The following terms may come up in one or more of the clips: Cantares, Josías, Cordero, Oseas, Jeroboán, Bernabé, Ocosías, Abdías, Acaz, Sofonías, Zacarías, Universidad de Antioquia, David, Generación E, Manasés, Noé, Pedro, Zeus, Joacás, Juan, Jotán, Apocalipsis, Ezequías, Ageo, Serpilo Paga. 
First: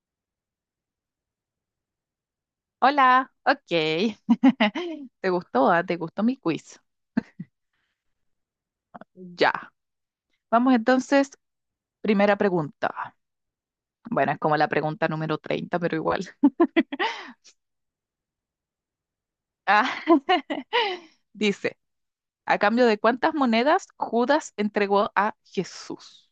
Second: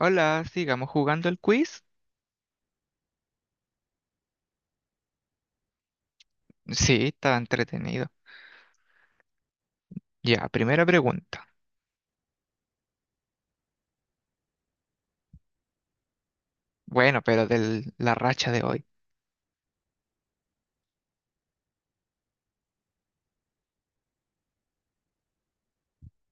Hola, sigamos jugando el quiz. Hola, ok. ¿Te gustó? ¿Ah? ¿Te gustó mi quiz? Sí, está entretenido. Ya. Ya, Vamos primera entonces, pregunta. primera pregunta. Bueno, es como la pregunta número 30, pero igual. Bueno, pero de la racha de hoy. Ah, dice, ¿a cambio de cuántas monedas Judas entregó a Jesús?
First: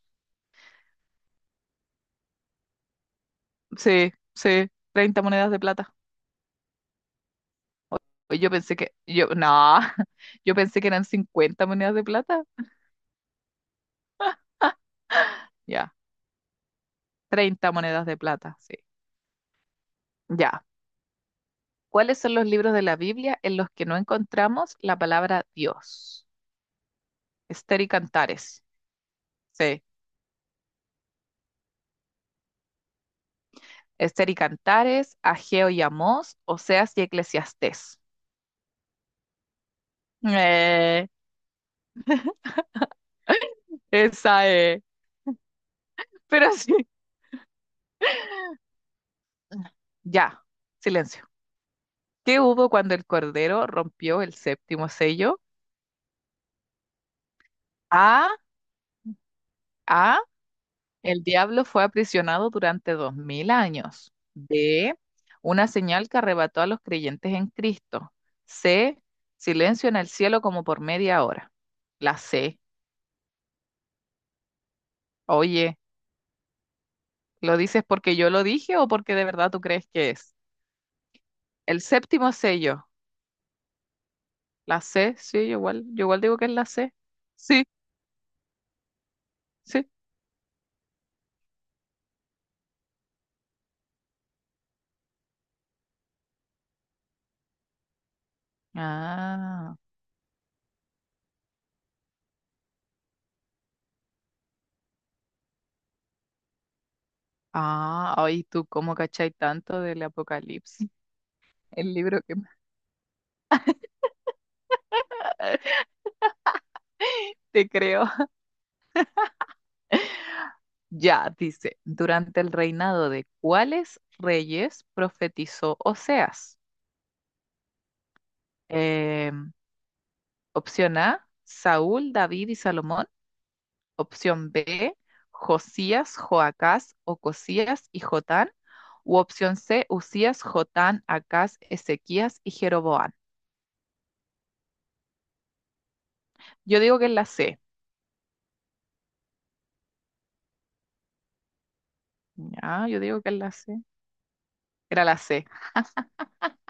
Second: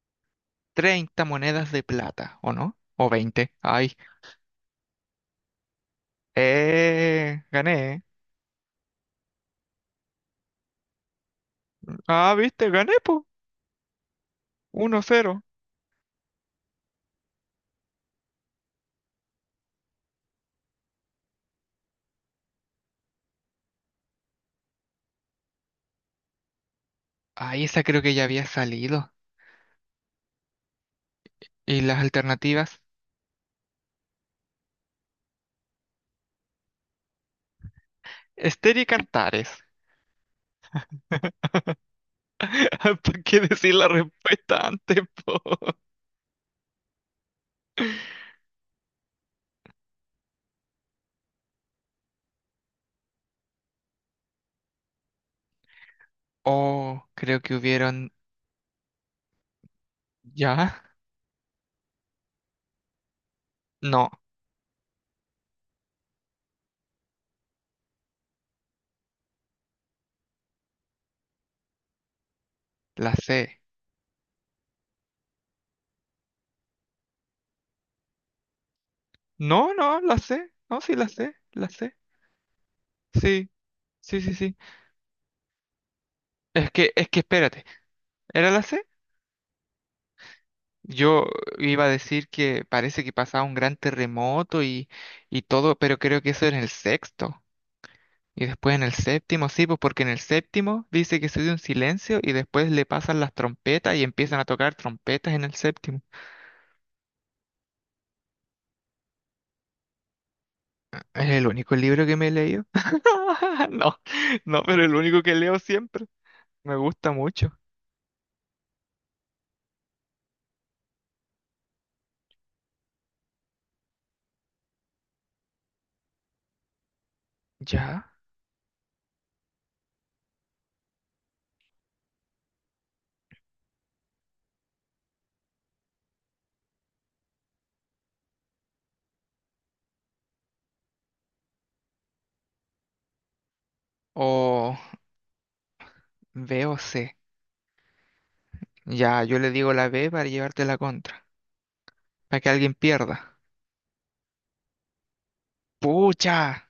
30 monedas de plata, ¿o no? ¿O 20? Ay. Sí, sí, 30 monedas de plata. Gané. Pues yo pensé que, yo, no, yo pensé que eran 50 monedas de Ah, plata. viste, gané, po. Ah, 1-0. ya, 30 monedas de plata, sí. Ya. ¿Cuáles son los libros de la Biblia en los que no encontramos la palabra Dios? Ay, Esther esa y creo que ya había Cantares. salido. Sí. ¿Y las alternativas? Esther y Cantares, Ageo y Amós, Oseas y Eclesiastés. Esther y Cantares. Eh, ¿Para qué decir la esa respuesta es. antes, po? Pero sí. Ya, silencio. ¿Qué hubo cuando el Cordero rompió el séptimo sello? Oh, creo que hubieron... A, A, ¿Ya? el diablo fue aprisionado durante 2000 No, años. D, una señal que arrebató a los creyentes en Cristo. C, silencio en el cielo como por media hora. La C, la C. oye, ¿lo dices porque yo lo dije o porque de verdad tú No, crees no, que la es? C. No, sí, la El C. séptimo sello, Sí, sí, sí, sí. la C, sí, yo igual digo que es la Es que, C. es que espérate, Sí, ¿era la C? sí. Yo iba a decir que parece que pasaba un gran terremoto y todo, pero creo que eso era en el sexto. Y después en el séptimo, sí, Ah, pues porque en el séptimo dice que se dio un silencio y después le pasan las trompetas y empiezan a tocar trompetas en el séptimo. ah, ay, tú cómo cachai tanto del Apocalipsis, Es el único el libro que libro me he que leído. No, no, pero el único que leo siempre. Me gusta mucho. te creo. Ya, dice, durante el reinado de cuáles reyes profetizó Oseas. ¿Ya? Em, opción A, Saúl, David y Salomón. Opción B, Josías, Joacás, Ocosías y Jotán. U opción C, Usías, Jotán, Acaz, Ezequías y Jeroboán. O... B o Yo digo que es C. la C. Ya, yo le digo la B para llevarte la contra, para que alguien Ya, yo digo que es pierda. la C. Era la C. ¡Pucha!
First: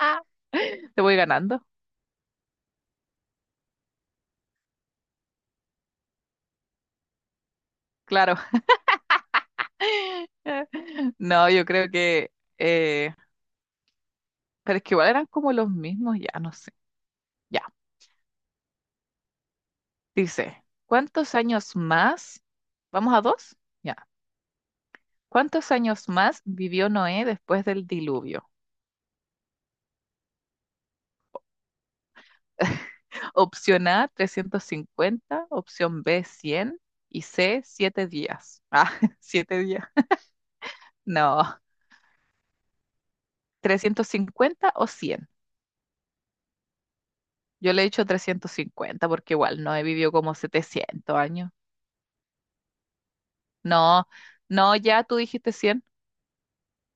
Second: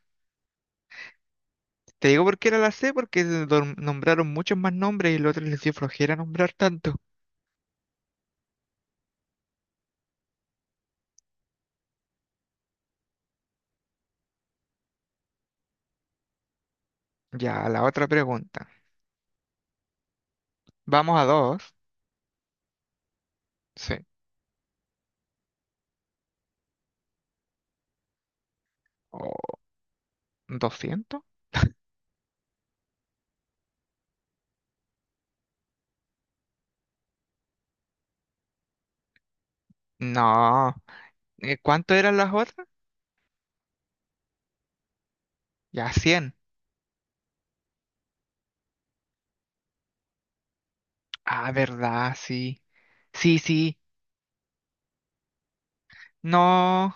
Te voy ganando. Te digo por qué era la C, porque nombraron muchos más nombres y los otros les dio flojera nombrar tanto. Claro. No, yo creo que, eh, pero es que igual eran como los mismos, ya no sé. Ya. Ya, la otra pregunta. Dice, Vamos a ¿cuántos dos. años más? ¿Vamos a dos? Sí. Ya. ¿Cuántos años más vivió Noé después del diluvio? ¿O 200? Opción A, 350. Opción B, 100. Y C, 7 días. Ah, 7 días. No. No, ¿Cuánto eran las otras? 350 o 100. Ya, 100. Yo le he dicho 350 porque igual Noé vivió como 700 Ah, años. verdad, sí. Sí, sí. No, no, ya tú dijiste 100. No.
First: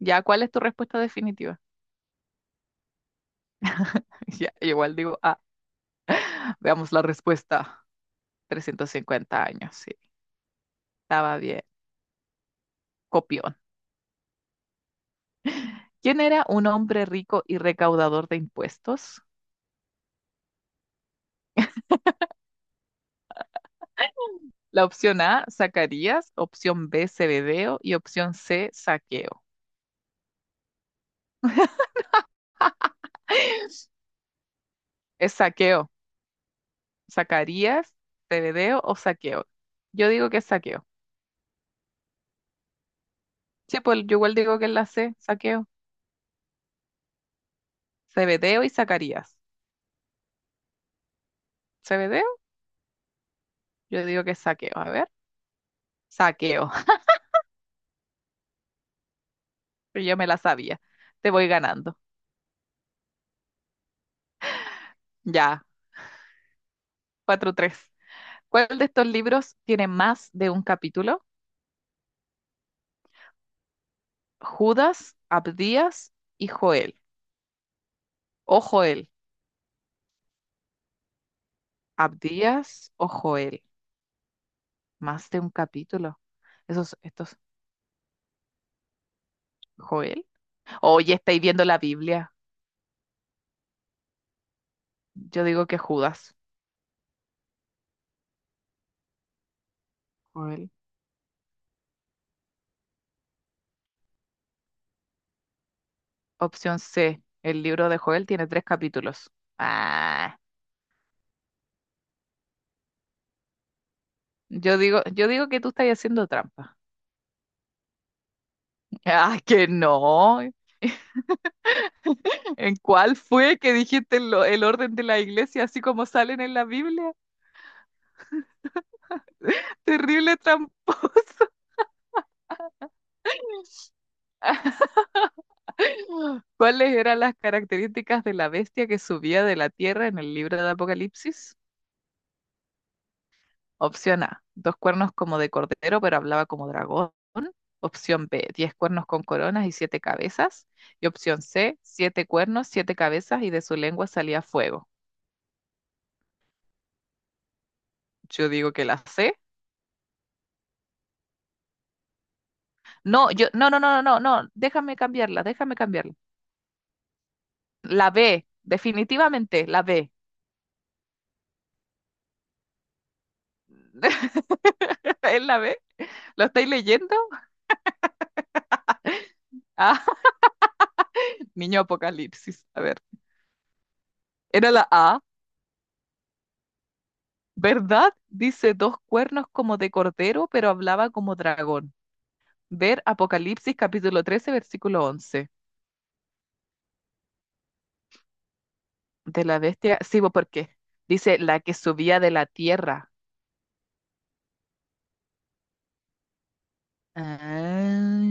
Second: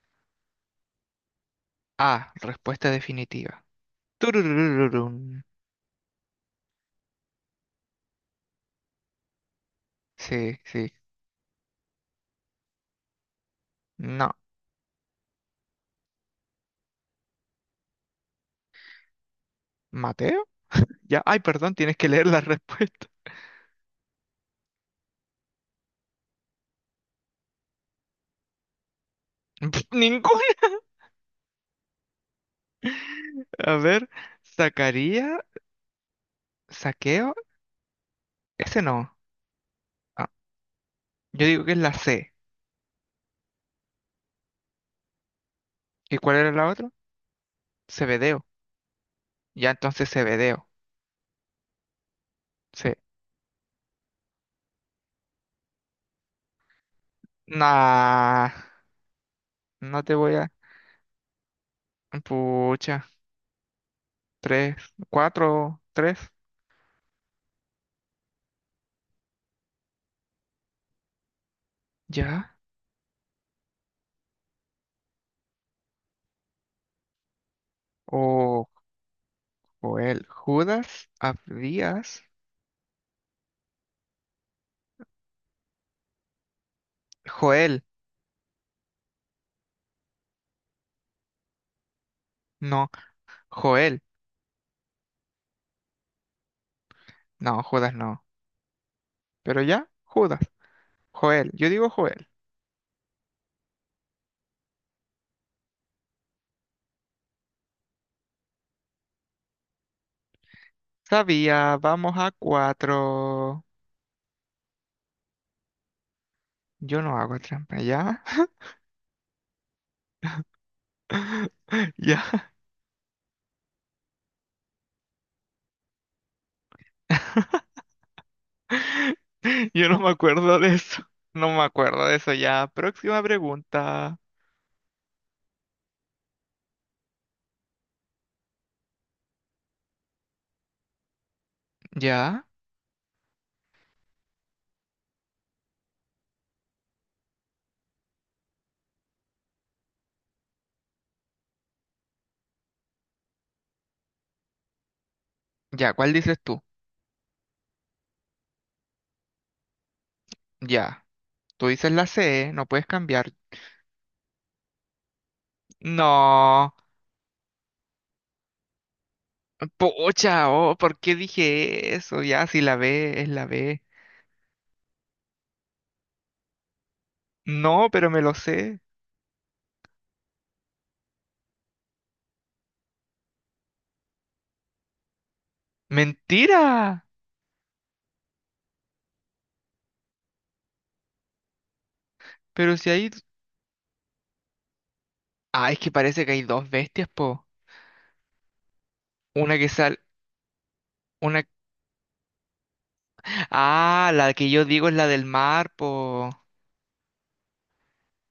Ya, ¿cuál es tu respuesta definitiva? Ah, respuesta definitiva. Ya, igual digo, Turururururun. veamos la respuesta. 350 años, sí. Sí, sí. Estaba bien, copión. No. ¿Quién era un hombre rico y recaudador de impuestos? ¿Maté? Ya, ay, perdón, tienes que leer la respuesta. La opción A, Zacarías, opción B, Zebedeo y opción C, Saqueo. Ninguna. A ver, Es sacaría, Saqueo. saqueo, ¿Zacarías, Zebedeo ese o no. Saqueo? Yo Ah, digo que es Saqueo. yo digo que es la C. Sí, pues yo igual digo que es la C, Saqueo. ¿Y cuál era la otra? Cebedeo. Zebedeo y Zacarías. Ya entonces Cebedeo. ¿Zebedeo? Sí. Yo digo que es Saqueo. A ver, Saqueo. Nah, no Pero te yo me voy la a. sabía. Te voy ganando. Pucha, tres, Ya, 4-3. 4-3. ¿Cuál de estos libros tiene más de un capítulo? Ya. Judas, Abdías y Joel. O O Joel. Joel. Judas, Abdías. Abdías o Joel. Más de un capítulo. Esos, estos, Joel. Joel. Oye, estáis viendo la Biblia. No, Joel. Yo digo que Judas. No, Judas no. Pero ya, Judas. Joel. Joel. Yo digo Joel. Opción C. El libro de Joel tiene tres capítulos. Ah, Sabía, vamos a cuatro. yo digo, que tú estás haciendo trampa. Yo no hago trampa, ¿ya? Ah, que no. Ya. ¿En cuál fue que dijiste el orden de la iglesia así como salen en la Biblia? Yo no me Terrible acuerdo de eso. No tramposo. me acuerdo de eso ya. Próxima pregunta. ¿Cuáles eran las características de la bestia que subía de la tierra en el libro de Apocalipsis? ¿Ya? Opción A, dos cuernos como de cordero, pero hablaba como dragón. Opción B, 10 cuernos con coronas y siete cabezas. Y opción C, siete cuernos, siete cabezas y de su lengua salía fuego. ¿Ya? ¿Cuál dices tú? Yo digo que la C. Ya. Tú dices la C, no puedes No, cambiar. yo, no, no, no, no, no, no, déjame cambiarla, déjame cambiarla. No. La B, definitivamente, la B. Pocha, oh, ¿por qué dije eso? Ya, si la B es la B. ¿Es la B? ¿Lo estáis leyendo? No, pero me lo sé. Ah, niño Apocalipsis. A ver. Era la A, Mentira. ¿verdad? Dice dos cuernos como de cordero, pero hablaba como dragón. Pero si Ver hay... Apocalipsis capítulo 13 versículo 11. Ah, es que parece que hay dos bestias, po. De Una la que sale... bestia, sí, bo, porque dice la que subía de la tierra. Ah, la que yo digo es la del mar, po.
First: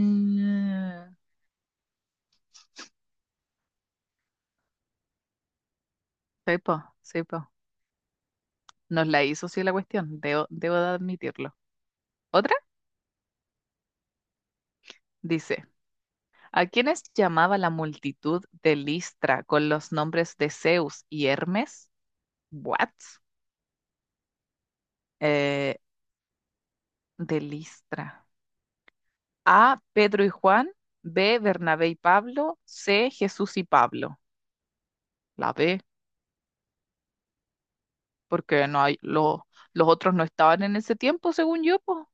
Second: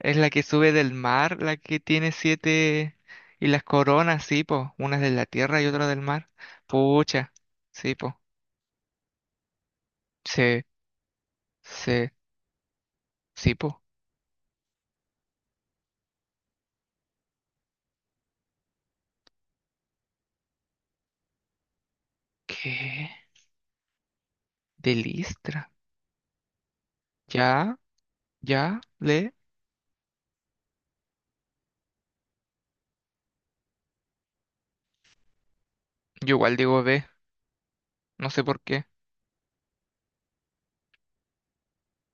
Es la que sube del mar, la que tiene siete y las coronas, sí, po. Una es de la tierra y otra del mar. sí, po, sí, Pucha, po. sí, po. Nos la hizo, sí, la cuestión, debo, Sí, debo de admitirlo. sí, Otra sí, po. dice, ¿a quiénes llamaba la multitud de Listra con los nombres de Zeus y Hermes? What? ¿Qué? De Listra. Eh, de Ya, Listra. ya, le. A, Pedro y Juan, B, Bernabé y Pablo, C, Jesús y Pablo. La B, Yo igual digo ve, no sé por porque no qué. hay, los otros no estaban en ese tiempo, según yo, pues.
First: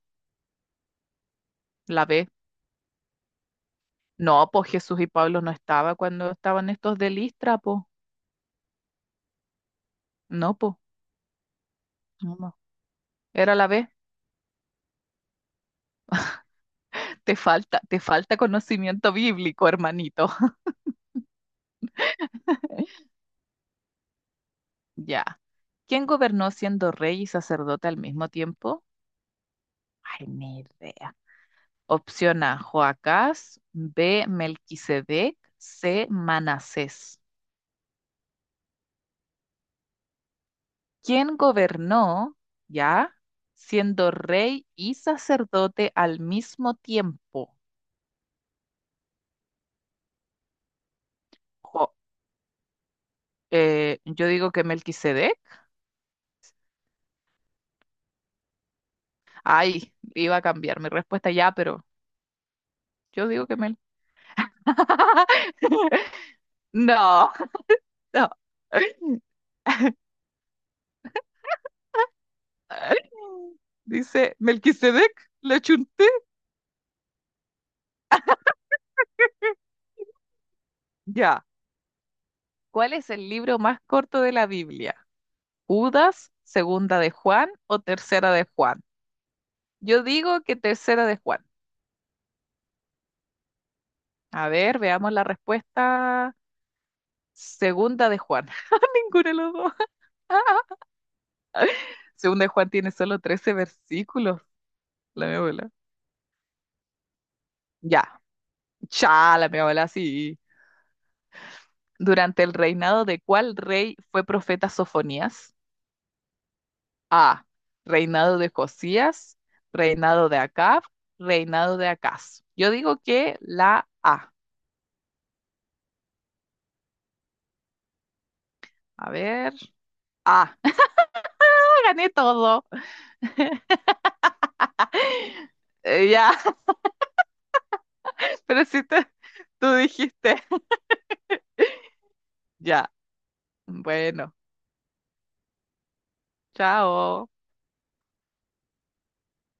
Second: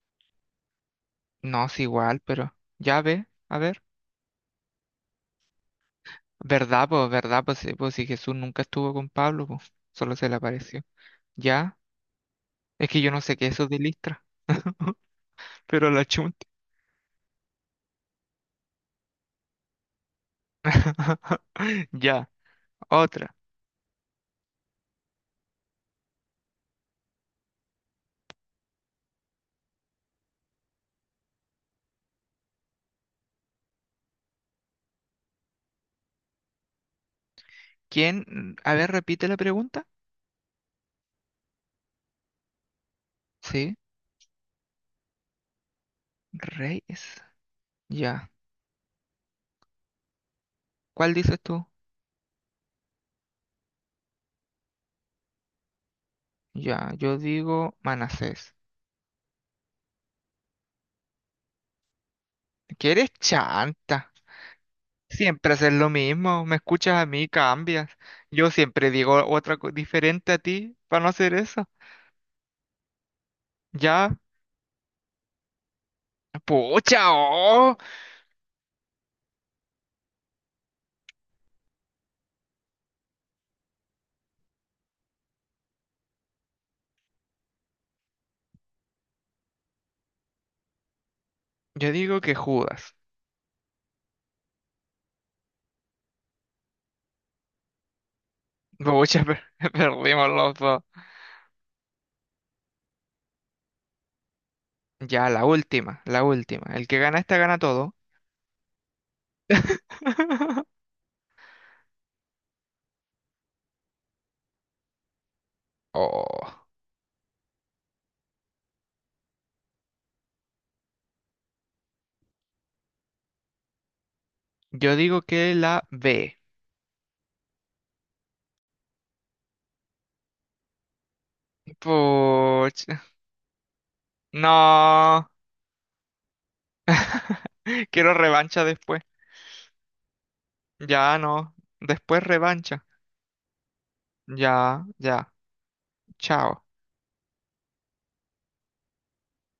No, es La igual, B. pero ya ve, a ver. No, pues Jesús y Pablo no estaba cuando estaban ¿Verdad, estos po? de ¿Verdad, po? Listra, Sí, pues. po, si Jesús nunca estuvo con Pablo, po. Solo se le No, pues. apareció. Ya, No, no. es que yo no sé qué es Era eso la de B. Listra. Pero la chunta. Te falta conocimiento bíblico, hermanito. Ya, otra. Ya. ¿Quién gobernó siendo rey y sacerdote al mismo tiempo? Ay, ni idea. Opción A, Joacás, B, Melquisedec, C, Manasés. ¿Quién? A ver, repite la pregunta. ¿Quién gobernó, ya, Sí, siendo rey y sacerdote al mismo Reyes. tiempo? Ya. ¿Cuál dices tú? Jo- yo digo que Melquisedec. Ya, yo digo Manasés. Ay, iba a cambiar mi respuesta ya, pero ¿Qué eres yo digo que Mel. chanta? Siempre haces lo mismo. Me escuchas a mí, No, cambias. no. Yo siempre digo otra diferente a ti para no hacer eso. Ya. Dice Melquisedec, lo chunté. Pucha, oh. Ya. ¿Cuál es el libro más corto de la Biblia? Judas, segunda de Juan o tercera de Juan. Yo digo que tercera de Juan. Yo digo que Judas. A ver, veamos la respuesta. Segunda de Juan. Ninguno Pucha, de los dos. perdimos los dos. Segunda de Juan tiene solo 13 versículos. La Ya, mi la abuela. última, la última. El que gana esta gana todo. Ya. Cha, la mi abuela, sí. ¿Durante el reinado de cuál rey fue profeta Sofonías? Oh, A. Reinado de Josías. Reinado de Acab. Reinado de Acaz. Yo digo que la A. yo digo que la B. A ver. A. Gané todo. Puch, no. Ya, Quiero revancha pero si después. Tú dijiste, Ya no. Después revancha. ya, bueno, Ya, ya. Chao. chao.